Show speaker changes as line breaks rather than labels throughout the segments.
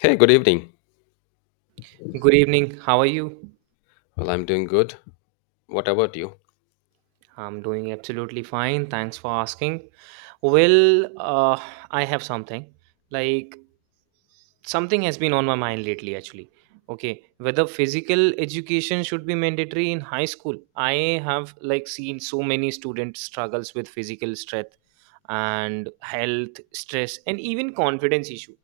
Hey, good evening.
Good evening. How are you?
Well, I'm doing good. What about you?
I'm doing absolutely fine. Thanks for asking. Well, uh, I have something. Like, Something has been on my mind lately, actually. Okay, whether physical education should be mandatory in high school. I have, seen so many students struggles with physical strength and health, stress, and even confidence issue.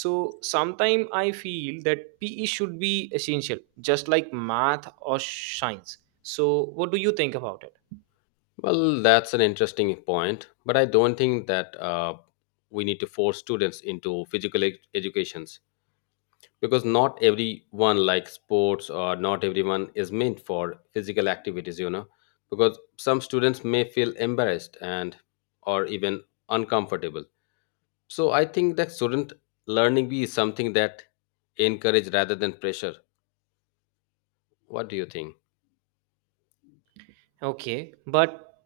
So sometimes I feel that PE should be essential just like math or science. So what do you think about it?
Well, that's an interesting point, but I don't think that we need to force students into educations because not everyone likes sports or not everyone is meant for physical activities, because some students may feel embarrassed and or even uncomfortable. So I think that student learning be something that encourage rather than pressure. What do you think?
Okay, but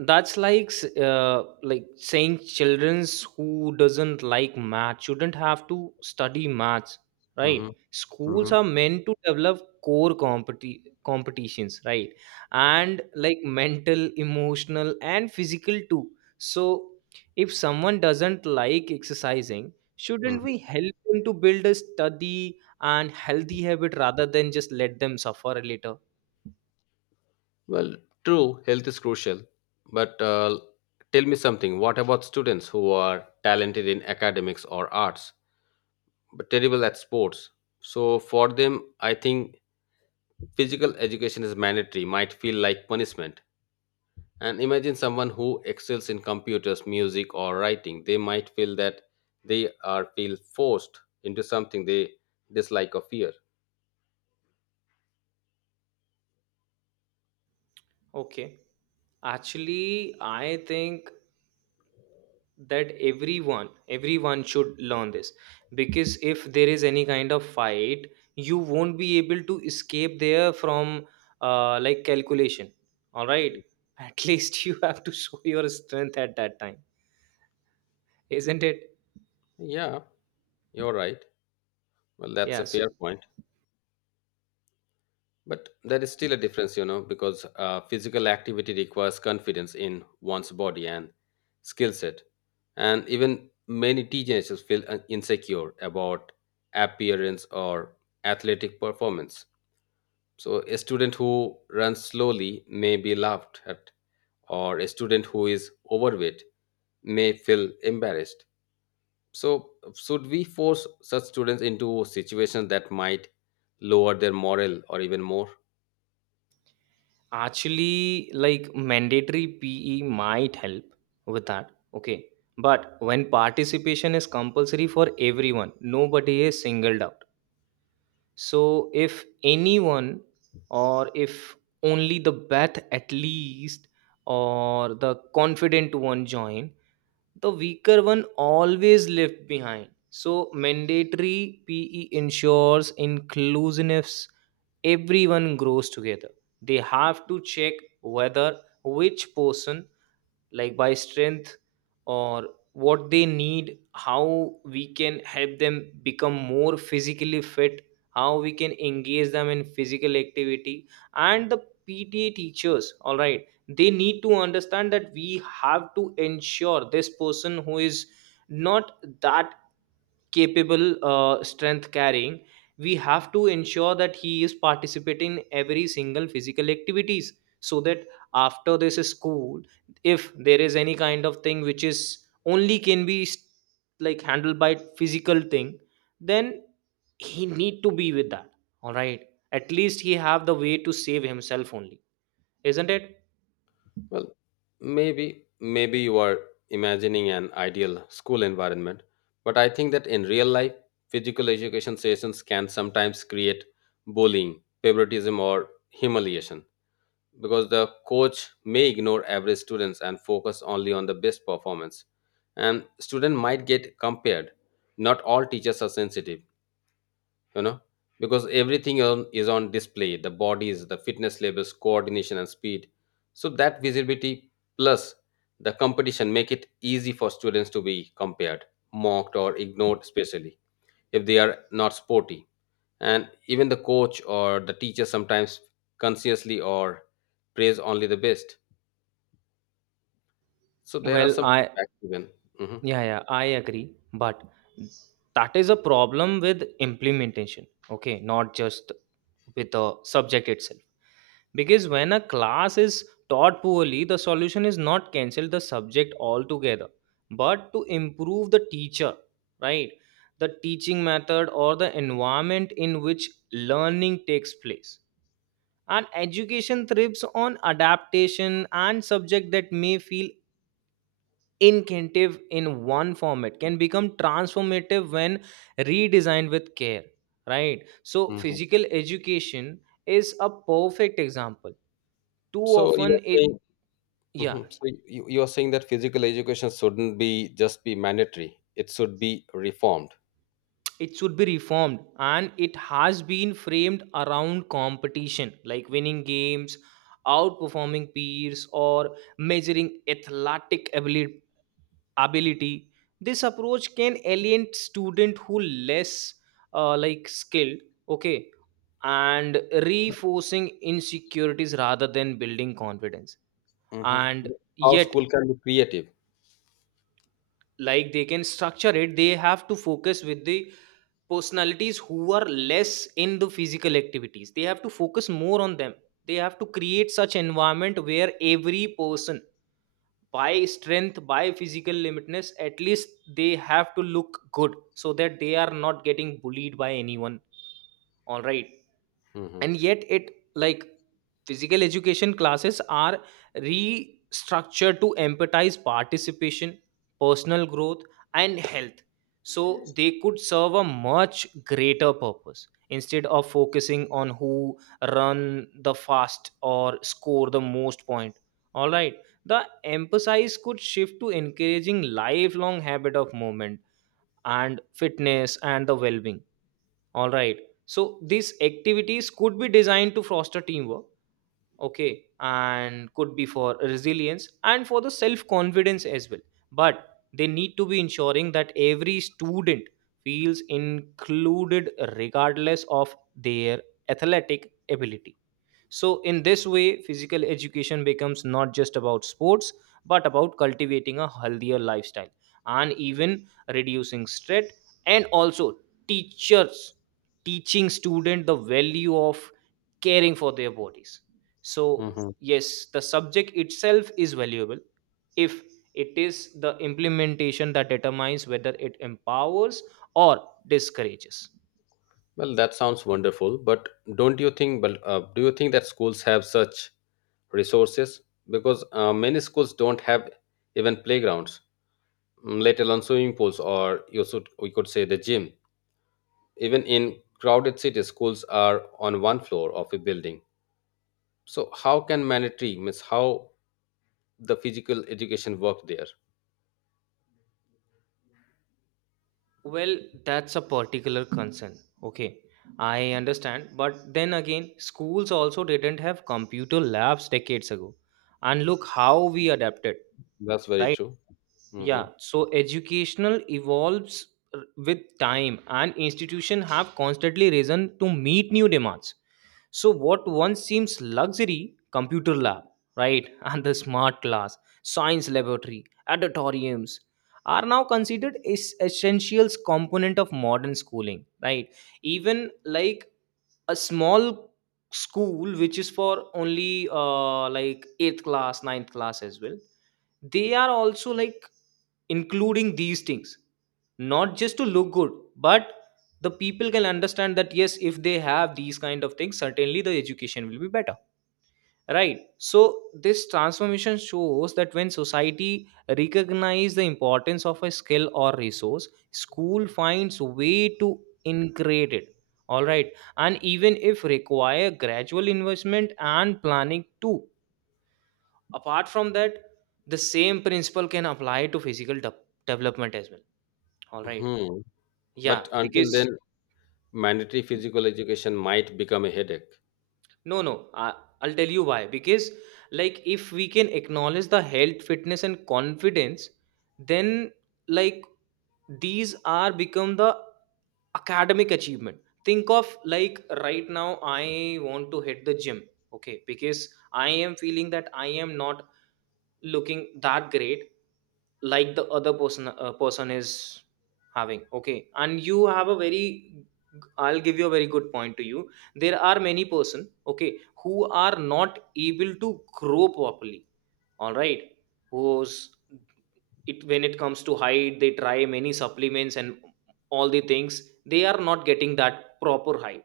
that's like saying childrens who doesn't like math shouldn't have to study maths,
Hmm.
right? Schools
Hmm.
are meant to develop core competitions, right? And like mental, emotional, and physical too. So if someone doesn't like exercising, shouldn't we help them to build a study and healthy habit rather than just let them suffer later?
Well, true, health is crucial. But tell me something, what about students who are talented in academics or arts but terrible at sports? So, for them, I think physical education is mandatory, might feel like punishment. And imagine someone who excels in computers, music, or writing. They might feel that they are feel forced into something they dislike or fear.
Okay. Actually, I think that everyone should learn this because if there is any kind of fight, you won't be able to escape there from like calculation. All right, at least you have to show your strength at that time, isn't it?
Yeah, you're right. Well, that's
Yeah.
a
So
fair point. But there is still a difference, because physical activity requires confidence in one's body and skill set. And even many teenagers feel insecure about appearance or athletic performance. So, a student who runs slowly may be laughed at, or a student who is overweight may feel embarrassed. So, should we force such students into situations that might lower their morale or even more?
actually, like mandatory PE might help with that. Okay, but when participation is compulsory for everyone, nobody is singled out. So, if anyone, or if only the Beth at least, or the confident one join, the weaker one always left behind. So, mandatory PE ensures inclusiveness, everyone grows together. They have to check whether which person like by strength, or what they need, how we can help them become more physically fit, how we can engage them in physical activity. And the PTA teachers, all right, they need to understand that we have to ensure this person who is not that capable, strength carrying, we have to ensure that he is participating in every single physical activities. So that after this school, if there is any kind of thing which is only can be like handled by physical thing, then he need to be with that, all right. At least he have the way to save himself only, isn't it?
Well, maybe you are imagining an ideal school environment, but I think that in real life, physical education sessions can sometimes create bullying, favoritism, or humiliation because the coach may ignore average students and focus only on the best performance, and student might get compared. Not all teachers are sensitive you know because everything on, is on display, the bodies, the fitness levels, coordination, and speed, so that visibility plus the competition make it easy for students to be compared, mocked, or ignored, especially if they are not sporty. And even the coach or the teacher sometimes consciously or praise only the best, so there are
well
some
i
setbacks even. Mhm.
Yeah, yeah, I agree. But that is a problem with implementation, okay? Not just with the subject itself. Because when a class is taught poorly, the solution is not cancel the subject altogether, but to improve the teacher, right? The teaching method or the environment in which learning takes place. And education thrives on adaptation, and subject that may feel incentive in one format can become transformative when redesigned with care, right? So
Mhm.
physical education is a perfect example. Too
So you
often
are
it,
saying.
yeah,
Mhm. So you are saying that physical education shouldn't be just be mandatory; it should be reformed.
it should be reformed. And it has been framed around competition, like winning games, outperforming peers, or measuring athletic ability. This approach can alienate student who less, like, skilled, okay, and reinforcing insecurities rather than building confidence.
Hmm.
And
How
yet,
school can be creative.
like, they can structure it. They have to focus with the personalities who are less in the physical activities, they have to focus more on them. They have to create such environment where every person, by strength, by physical limitness at least, they have to look good so that they are not getting bullied by anyone, all right.
Hmm.
And yet it, like, physical education classes are restructured to empathize participation, personal growth, and health. So they could serve a much greater purpose. Instead of focusing on who run the fast or score the most point, all right, the emphasis could shift to encouraging lifelong habit of movement and fitness and the well-being, all right. So these activities could be designed to foster teamwork, okay, and could be for resilience and for the self confidence as well. But they need to be ensuring that every student feels included regardless of their athletic ability. So, in this way, physical education becomes not just about sports, but about cultivating a healthier lifestyle and even reducing stress, and also teachers teaching student the value of caring for their bodies. So
Hmm.
yes, the subject itself is valuable. If it is the implementation that determines whether it empowers or discourages.
Well, that sounds wonderful, but don't you think? But do you think that schools have such resources? Because many schools don't have even playgrounds, let alone swimming pools, or you should we could say the gym. Even in crowded cities, schools are on one floor of a building. So how can mandatory means how the physical education work there.
Well, that's a particular concern. Okay, I understand. But then again, schools also didn't have computer labs decades ago. And look how we adapted,
That's very
right?
true. Hmm.
Yeah. So educational evolves with time, and institution have constantly risen to meet new demands. So what once seems luxury, computer lab, right, and the smart class, science laboratory, auditoriums, are now considered is essentials component of modern schooling, right? Even like a small school which is for only like 8th class, ninth class as well, they are also like including these things, not just to look good, but the people can understand that yes, if they have these kind of things, certainly the education will be better. Right. So this transformation shows that when society recognize the importance of a skill or resource, school finds way to integrate it. All right. And even if require gradual investment and planning too. Apart from that, the same principle can apply to physical development as well. All right.
Hmm. But
Yeah,
until then,
because,
mandatory physical education might become a headache.
no, no. I'll tell you why. Because, like, if we can acknowledge the health, fitness, and confidence, then, like, these are become the academic achievement. Think of like right now, I want to hit the gym. Okay, because I am feeling that I am not looking that great like the other person is having, okay. And you have a very, I'll give you a very good point to you. There are many person, okay, who are not able to grow properly, all right, who's it when it comes to height, they try many supplements and all the things, they are not getting that proper height.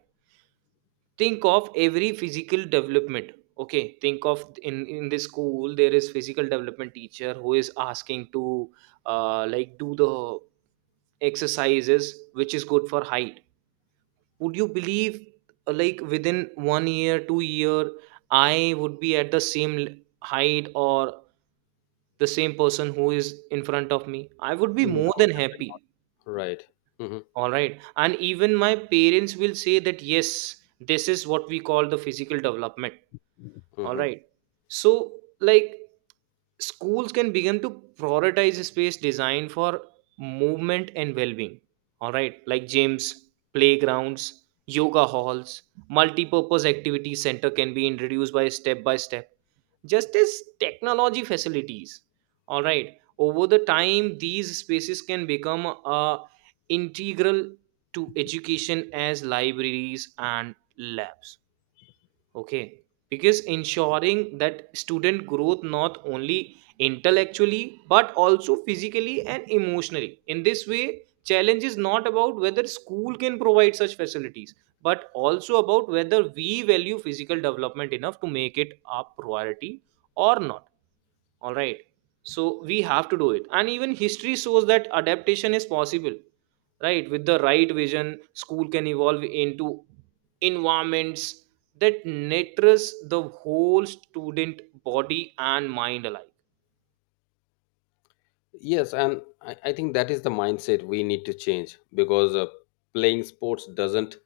Think of every physical development. Okay, think of in the school there is physical development teacher who is asking to like do the exercises which is good for height. Would you believe, like within 1 year, 2 year, I would be at the same height or the same person who is in front of me, I would be more
No.
than happy.
Right. Hmm.
All right. And even my parents will say that yes, this is what we call the physical development, all
Hmm.
right. So, like, schools can begin to prioritize space design for movement and well-being, all right, like gyms, playgrounds, yoga halls, multi-purpose activity center can be introduced by step by step, just as technology facilities, all right. Over the time, these spaces can become, uh, integral to education as libraries and labs, okay, because ensuring that student growth not only intellectually but also physically and emotionally. In this way, challenge is not about whether school can provide such facilities, but also about whether we value physical development enough to make it a priority or not, all right. So we have to do it, and even history shows that adaptation is possible, right? With the right vision, school can evolve into environments that nurtures the whole student, body and mind alike.
Yes, and I think that is the mindset we need to change because playing sports doesn't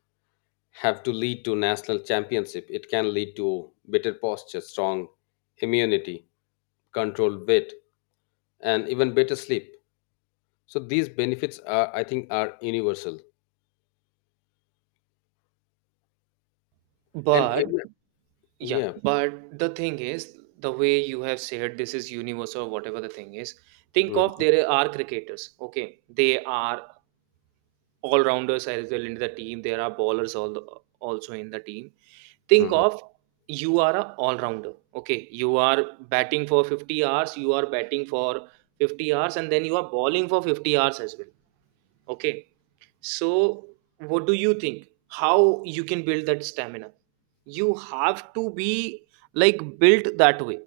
have to lead to national championship. It can lead to better posture, strong immunity, controlled weight, and even better sleep. So these benefits are, I think, are universal. And
But,
even,
yeah,
yeah.
but the thing is, the way you have said this is universe or whatever the thing is, think of
Mm-hmm.
there are cricketers, okay, they are all rounders as well in the team, there are bowlers all also in the team. Think
Mhm.
of you are a all rounder, okay, you are batting for 50 hours, you are batting for 50 hours, and then you are bowling for 50 hours as well, okay. So what do you think, how you can build that stamina? You have to be, like, built that way.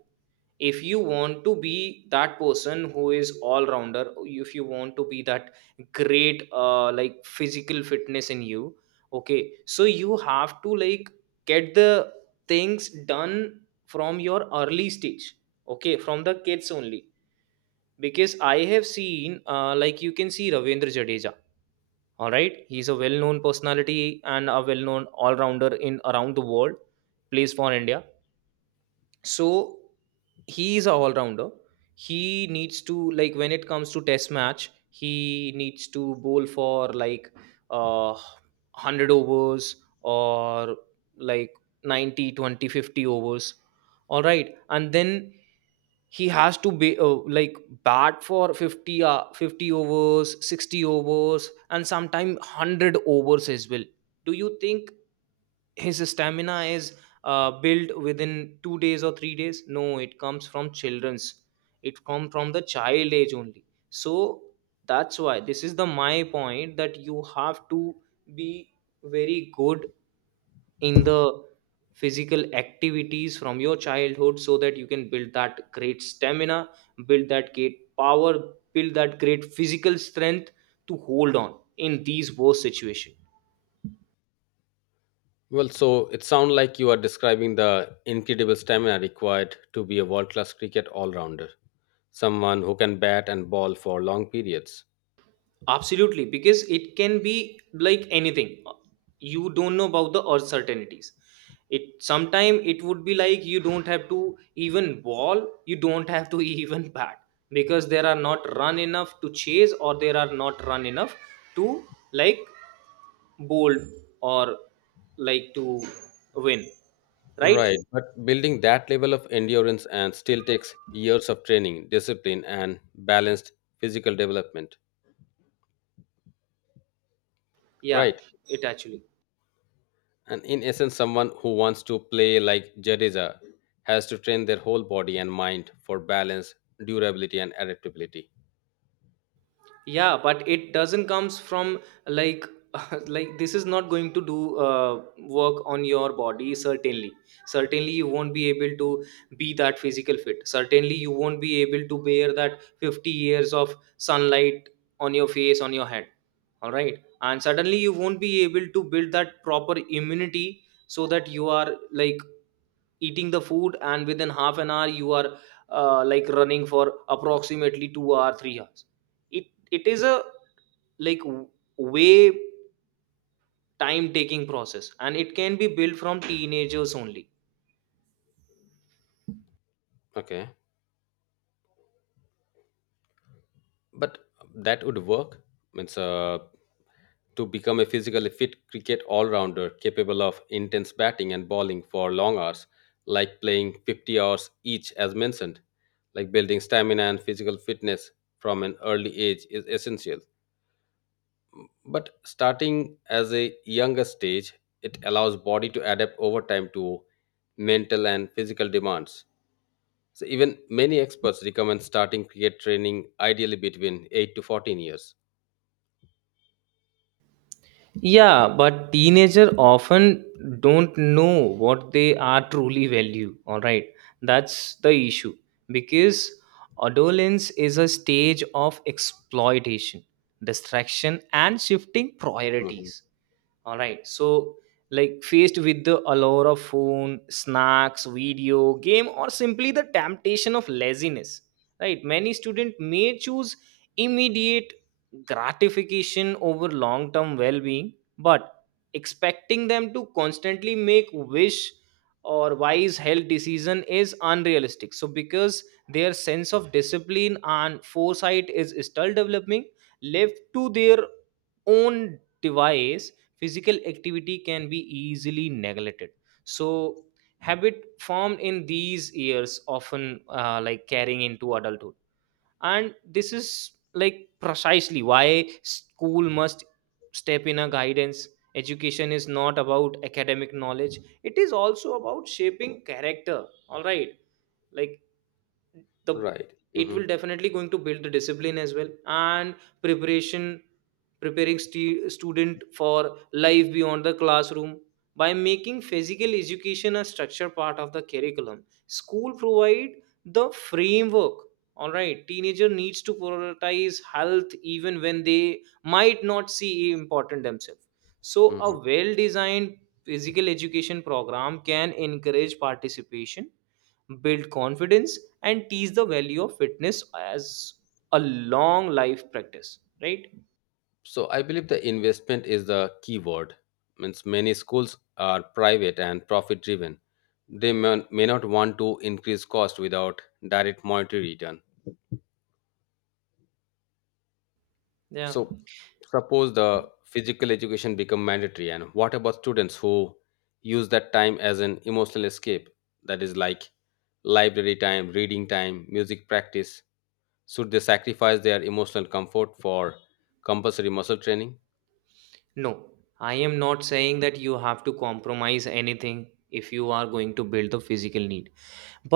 If you want to be that person who is all rounder, if you want to be that great, like, physical fitness in you, okay, so you have to, like, get the things done from your early stage, okay, from the kids only. Because I have seen, like, you can see Ravindra Jadeja, all right, he's a well known personality and a well known all rounder in around the world, plays for India. So he is a all rounder. He needs to, like, when it comes to test match, he needs to bowl for like uh 100 overs, or like 90, 20, 50 overs, all right. And then he has to be like bat for 50 overs, 60 overs, and sometimes 100 overs as well. Do you think his stamina is built within 2 days or 3 days? No, it comes from children's, it comes from the child age only. So that's why this is the my point, that you have to be very good in the physical activities from your childhood so that you can build that great stamina, build that great power, build that great physical strength to hold on in these worst situation.
Well, so it sounds like you are describing the incredible stamina required to be a world class cricket all rounder, someone who can bat and ball for long periods.
Absolutely, because it can be, like, anything. You don't know about the uncertainties. It sometime it would be like you don't have to even ball, you don't have to even bat, because there are not run enough to chase, or there are not run Enough to like bold or like to win, right?
Right, but building that level of endurance and still takes years of training, discipline, and balanced physical development.
yeah
Right,
it actually
and in essence, someone who wants to play like Jadeja has to train their whole body and mind for balance, durability, and adaptability.
yeah But it doesn't comes from like like this is not going to do work on your body. Certainly, certainly you won't be able to be that physical fit. Certainly you won't be able to bear that 50 years of sunlight on your face, on your head. All right, and suddenly you won't be able to build that proper immunity so that you are like eating the food and within half an hour you are like running for approximately 2 or 3 hours. It is a like w- way time taking process, and it can be built from teenagers only.
Okay, but that would work. Means, to become a physically fit cricket all rounder capable of intense batting and bowling for long hours, like playing 50 hours each, as mentioned. Like building stamina and physical fitness from an early age is essential. But starting as a younger stage, it allows body to adapt over time to mental and physical demands. So even many experts recommend starting cricket training ideally between 8 to 14 years.
Yeah, but teenagers often don't know what they are truly value. All right, that's the issue, because adolescence is a stage of exploitation, distraction, and shifting
Mhm.
priorities. All right. So, like faced with the allure of phone, snacks, video, game, or simply the temptation of laziness, right? Many students may choose immediate gratification over long term well being, but expecting them to constantly make wish or wise health decision is unrealistic, so because their sense of discipline and foresight is still developing, left to their own device, physical activity can be easily neglected. So habit formed in these years often like carrying into adulthood, and this is like precisely why school must step in a guidance. Education is not about academic knowledge, it is also about shaping character. All right, like the
Right.
it
Hmm.
will definitely going to build the discipline as well, and preparation preparing student for life beyond the classroom. By making physical education a structure part of the curriculum, school provide the framework all right teenager needs to prioritize health, even when they might not see important themselves. So a
Hmm.
well designed physical education program can encourage participation, build confidence, and teach the value of fitness as a long life practice, right?
So I believe the investment is the key word. Means many schools are private and profit driven. They may not want to increase cost without direct monetary return.
Yeah.
So suppose the physical education become mandatory and what about students who use that time as an emotional escape, that is like library time, reading time, music practice? Should they sacrifice their emotional comfort for compulsory muscle training?
No, I am not saying that you have to compromise anything if you are going to build the physical need,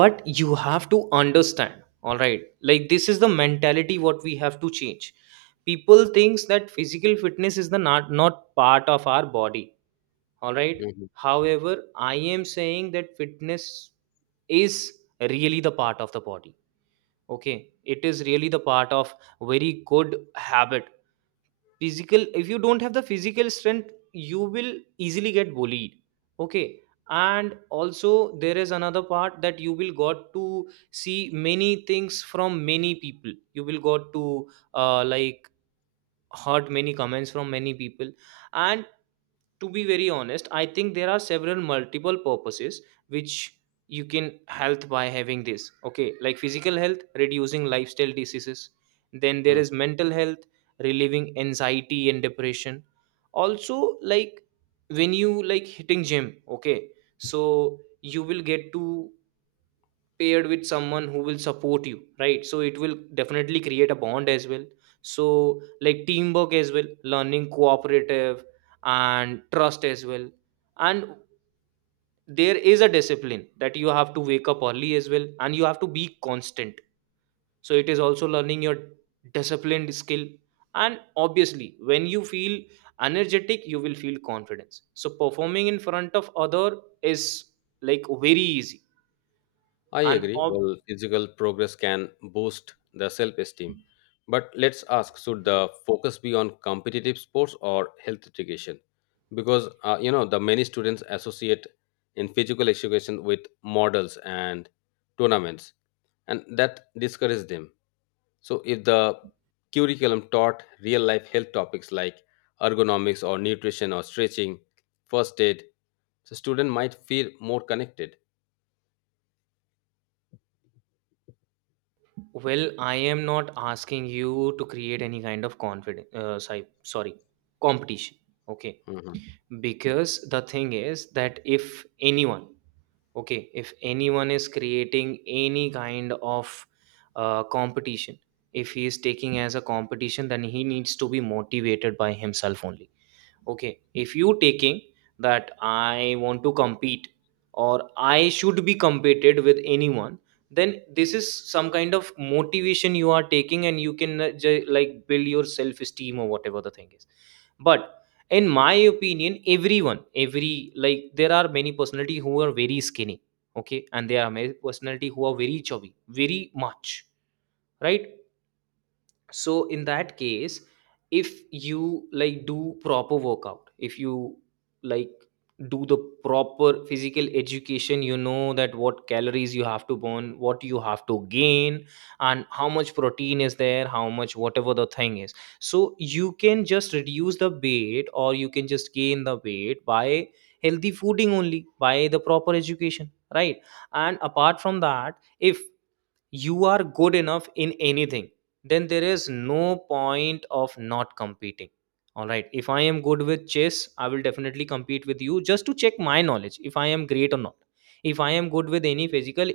but you have to understand. All right, like this is the mentality what we have to change. People thinks that physical fitness is the not not part of our body. All right, however I am saying that fitness is really the part of the body. Okay, it is really the part of very good habit. Physical, if you don't have the physical strength, you will easily get bullied. Okay, and also there is another part that you will got to see many things from many people. You will got to like heard many comments from many people, and to be very honest I think there are several multiple purposes which you can health by having this. Okay, like physical health reducing lifestyle diseases, then there
Mhm.
is mental health relieving anxiety and depression. Also, like when you like hitting gym, okay, so you will get to paired with someone who will support you, right? So it will definitely create a bond as well. So like teamwork as well, learning cooperative and trust as well. And there is a discipline that you have to wake up early as well, and you have to be constant. So it is also learning your disciplined skill. And obviously when you feel energetic, you will feel confidence, so performing in front of other is like very easy.
I
and
agree.
ob-
Well, physical progress can boost the self esteem. But let's ask, should the focus be on competitive sports or health education? Because, the many students associate in physical education with models and tournaments, and that discourages them. So, if the curriculum taught real life health topics like ergonomics or nutrition or stretching, first aid, the student might feel more connected.
Well, I am not asking you to create any kind of confidence. Sorry, sorry, competition. Okay.
Mhm.
Because the thing is that if anyone, okay, if anyone is creating any kind of competition, if he is taking as a competition, then he needs to be motivated by himself only. Okay, if you taking that I want to compete or I should be competed with anyone, then this is some kind of motivation you are taking, and you can like build your self esteem or whatever the thing is. But in my opinion, everyone, every like there are many personality who are very skinny, okay, and there are many personality who are very chubby, very much, right? So in that case, if you like do proper workout, if you like do the proper physical education, you know that what calories you have to burn, what you have to gain, and how much protein is there, how much whatever the thing is, so you can just reduce the weight or you can just gain the weight by healthy fooding only, by the proper education, right? And apart from that, if you are good enough in anything, then there is no point of not competing. All right, if I am good with chess, I will definitely compete with you just to check my knowledge if I am great or not. If I am good with any physical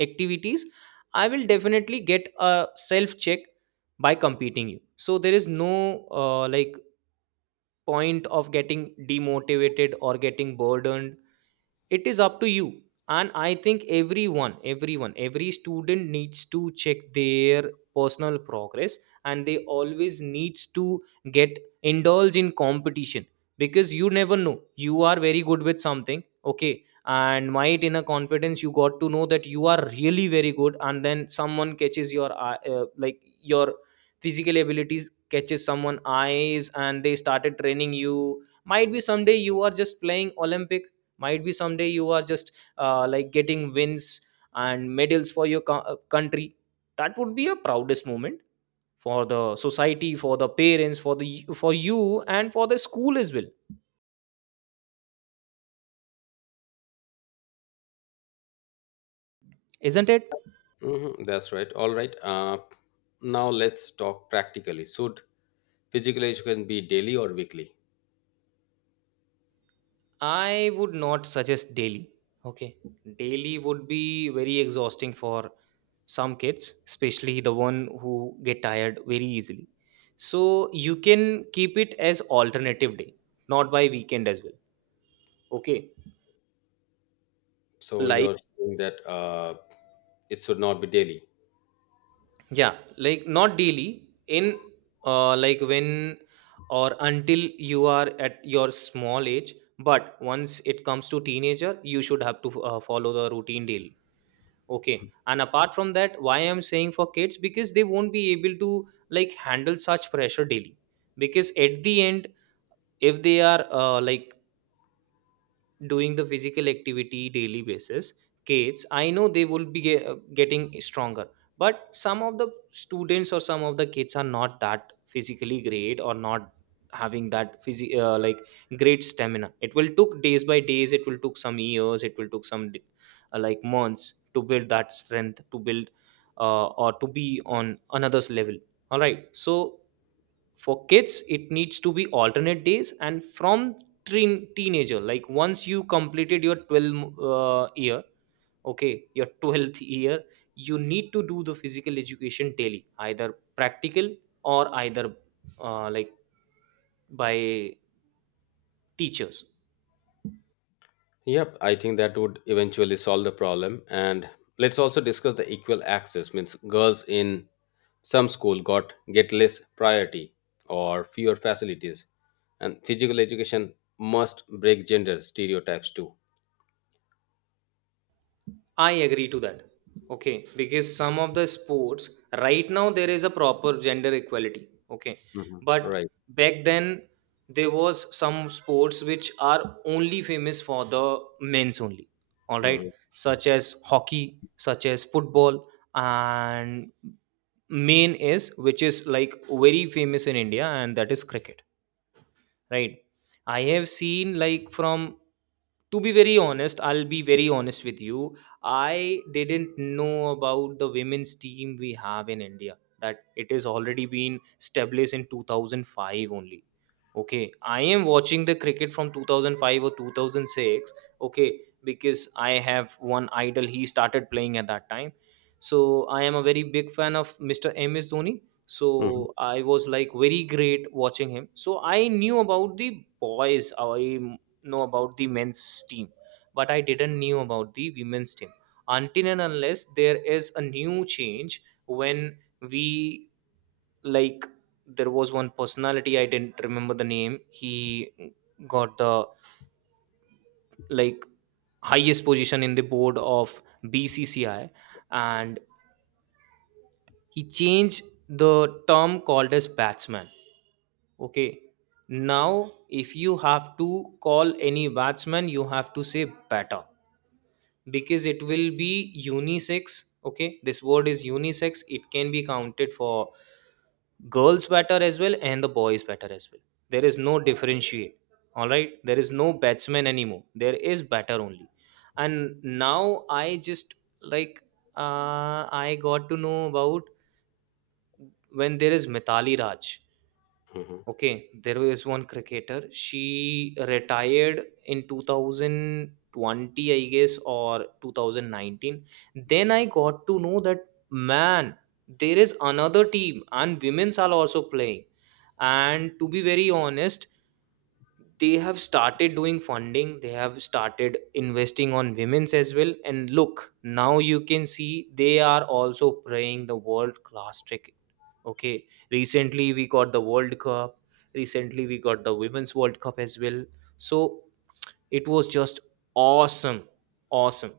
activities, I will definitely get a self check by competing you. So there is no like point of getting demotivated or getting burdened. It is up to you. And I think everyone, every student needs to check their personal progress, and they always needs to get indulge in competition. Because you never know, you are very good with something, okay, and might in a confidence you got to know that you are really very good, and then someone catches your like your physical abilities catches someone eyes and they started training you. Might be someday you are just playing olympic, might be someday you are just like getting wins and medals for your country. That would be a proudest moment for the society, for the parents, for the for you, and for the school as well, isn't it?
Hmm, that's right. All right. Now let's talk practically. Should physical education be daily or weekly?
I would not suggest daily. Okay, daily would be very exhausting for some kids, especially the one who get tired very easily. So you can keep it as alternative day, not by weekend as well. Okay.
So
like
you're saying that it should not be daily.
yeah, like not daily in like when or until you are at your small age, but once it comes to teenager you should have to follow the routine daily. Okay, and apart from that why I'm saying for kids, because they won't be able to like handle such pressure daily. Because at the end, if they are like doing the physical activity daily basis, kids, I know they will be getting stronger, but some of the students or some of the kids are not that physically great, or not having that like great stamina. It will took days by days, it will took some years, it will took some like months to build that strength, to build or to be on another's level. All right, so for kids it needs to be alternate days, and from teenager, like once you completed your 12 year, okay, your 12th year, you need to do the physical education daily, either practical or either like by teachers.
Yep, I think that would eventually solve the problem. And let's also discuss the equal access. Means girls in some school got get less priority or fewer facilities. And physical education must break gender stereotypes too.
I agree to that. Okay, because some of the sports right now there is a proper gender equality. Okay,
Mhm.
but
Right.
back then there was some sports which are only famous for the men's only. All right,
Hmm.
such as hockey, such as football, and main is which is like very famous in India, and that is cricket, right? I have seen like from, to be very honest, I'll be very honest with you, I didn't know about the women's team we have in India, that it has already been established in 2005 only. Okay, I am watching the cricket from 2005 or 2006. Okay, because I have one idol. He started playing at that time. So I am a very big fan of Mr. MS Dhoni. So I was like very great watching him. So I knew about the boys. I know about the men's team, but I didn't knew about the women's team until and unless there is a new change when we like there was one personality, I didn't remember the name. He got the like highest position in the board of BCCI, and he changed the term called as batsman. Okay, now if you have to call any batsman you have to say batter, because it will be unisex. Okay, this word is unisex, it can be counted for girls batter as well and the boys batter as well. There is no differentiate. All right, there is no batsman anymore, there is batter only. And now I just like I got to know about when there is Mitali Raj.
Hmm.
Okay, there was one cricketer. She retired in 2020, I guess, or 2019. Then I got to know that man, there is another team, and women's are also playing. And to be very honest, they have started doing funding. They have started investing on women's as well. And look, now you can see they are also playing the world class. Okay. Recently, we got the World Cup. Recently, we got the Women's World Cup as well. So it was just awesome. Awesome.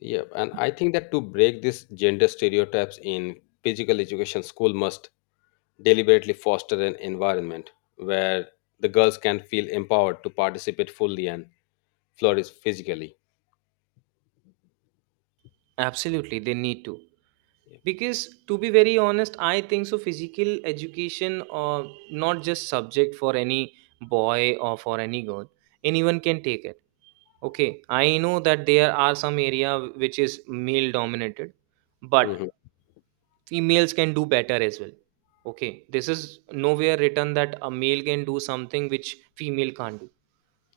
Yeah, and I think that to break these gender stereotypes in physical education, school must deliberately foster an environment where the girls can feel empowered to participate fully and flourish physically.
Absolutely. They need to. Because to be very honest, I think so physical education or not just subject for any boy or for any girl. Anyone can take it. Okay. I know that there are some area which is male dominated,
Hmm.
but females can do better as well. Okay, this is nowhere written that a male can do something which female can't do.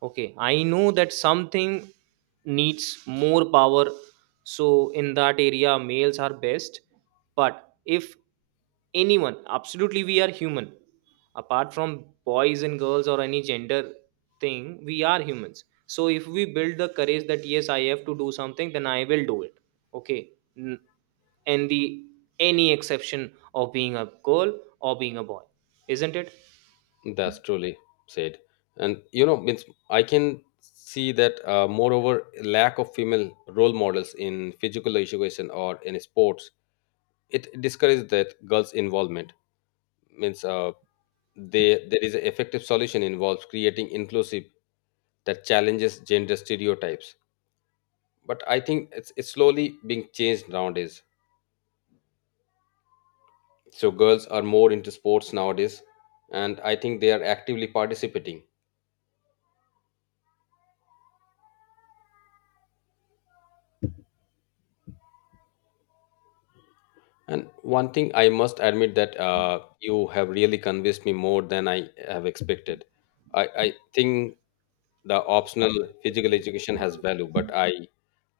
Okay, I know that something needs more power, so in that area, males are best. But if anyone, absolutely, we are human. Apart from boys and girls or any gender thing, we are humans. So if we build the courage that yes, I have to do something, then I will do it. Okay, N- and the any exception of being a girl or being a boy, isn't it?
That's truly said. And means I can see that moreover, lack of female role models in physical education or in sports, it discourages that girls' involvement. Means there is an effective solution involves creating inclusive that challenges gender stereotypes. But I think it's slowly being changed nowadays. So girls are more into sports nowadays, and I think they are actively participating. And one thing I must admit that you have really convinced me more than I have expected. I think the optional physical education has value, but I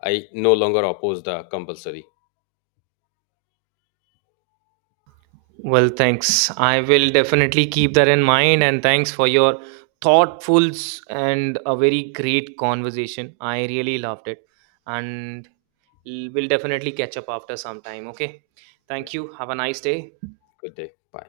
I no longer oppose the compulsory.
Well, thanks. I will definitely keep that in mind, and thanks for your thoughtfuls and a very great conversation. I really loved it, and we'll definitely catch up after some time, okay? Thank you. Have a nice day.
Good day. Bye.